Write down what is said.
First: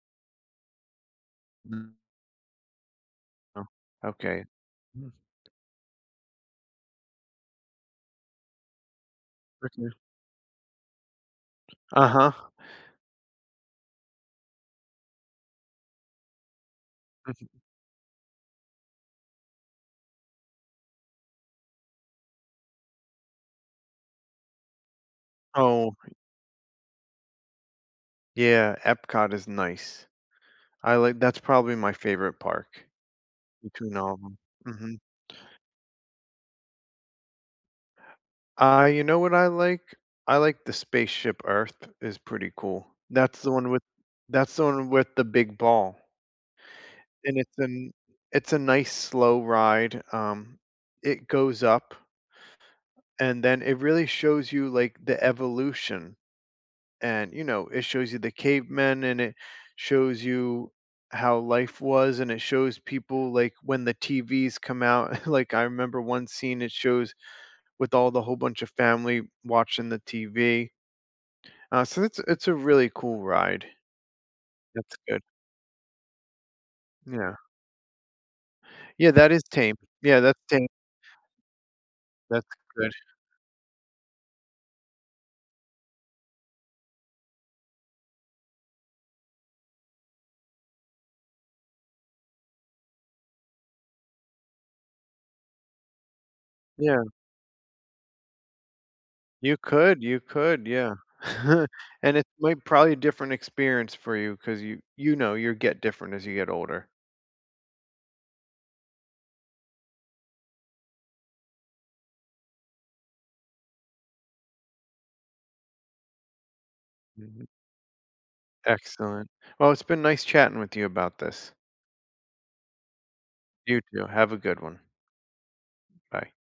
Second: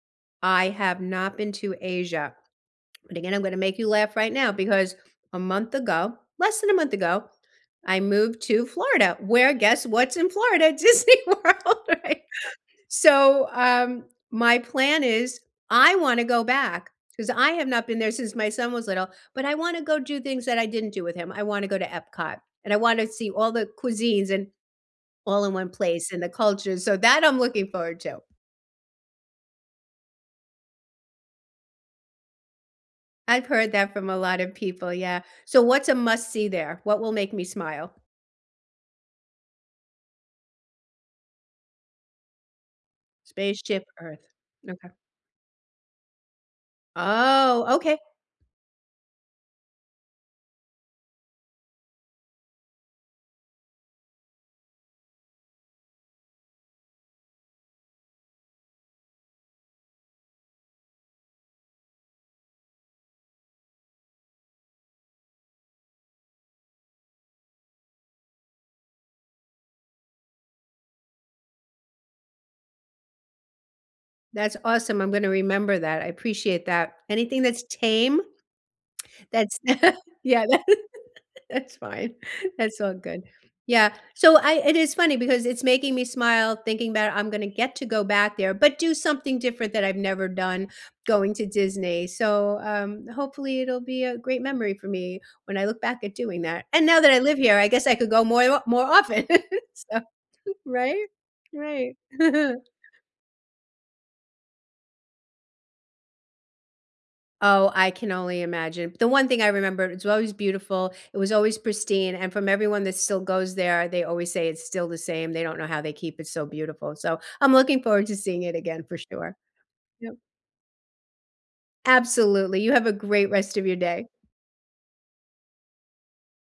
I have not been to Mm. Asia, but again, I'm gonna Uh, make you laugh right okay. now, because a month ago, less than a month ago, I moved to Florida, where guess [unintelligible] what's in Florida? Disney World, right? Uh-huh. So, um, my plan is I wanna go back, 'cause I Mhm. have not been there since my son was little, but I wanna go do things that I didn't do with him. I wanna go to Epcot, and I want to see all the cuisines in all in one Oh. place and the culture, so, that I'm looking forward to. Yeah, Epcot is nice. I like that's probably my favorite park, I've heard that between from all a of 'em. lotta people, Mhm. yeah. So what's a must-see there? What will make me smile? I You know what I like? I like the Spaceship Earth is pretty cool. That's the one with Spaceship Earth. that's the one Okay. with the big ball and it's a Oh, n okay. it's a nice slow ride, um, It goes up and then it really shows you, like, the evolution, and, you know, it shows you the cavemen and it shows you how life was and it shows people, like, when the TVs come out. Like, I remember one scene, it shows with all the whole bunch of family watching the TV. Uh, so, it's a it's a really cool ride. That's That's awesome, I'm good. gonna remember that, I appreciate that. Yeah. Anything that's tame? Yeah, that is That's tame. Yeah, that's Yeah, that tame. that's fine, That's that's good. all good. Yeah, so I it is funny because it's making me smile thinking 'bout I'm gonna get to go back there, but do something different that I've never done- going to Disney. So, um hopefully, it'll be a great memory for me when I look back at doing that. And now Yeah. that I live here, I guess I could go moi wa more often, You so could, you could, yeah. Right? Right. And it's my probably a different experience for you, 'cause you you know, you get different as you get older. Oh, I can only imagine. The one thing I remember, it's always beautiful, it was always pristine, and from everyone that still goes there, they always say it's still the same, they don't know how they keep it so beautiful, so, Mhm. I'm looking forward to seeing it again for Excellent. sure. Well, it's been Yep. nice chatting with you about this. Absolutely, you have a great rest of your You day. too, have a good one. Bye.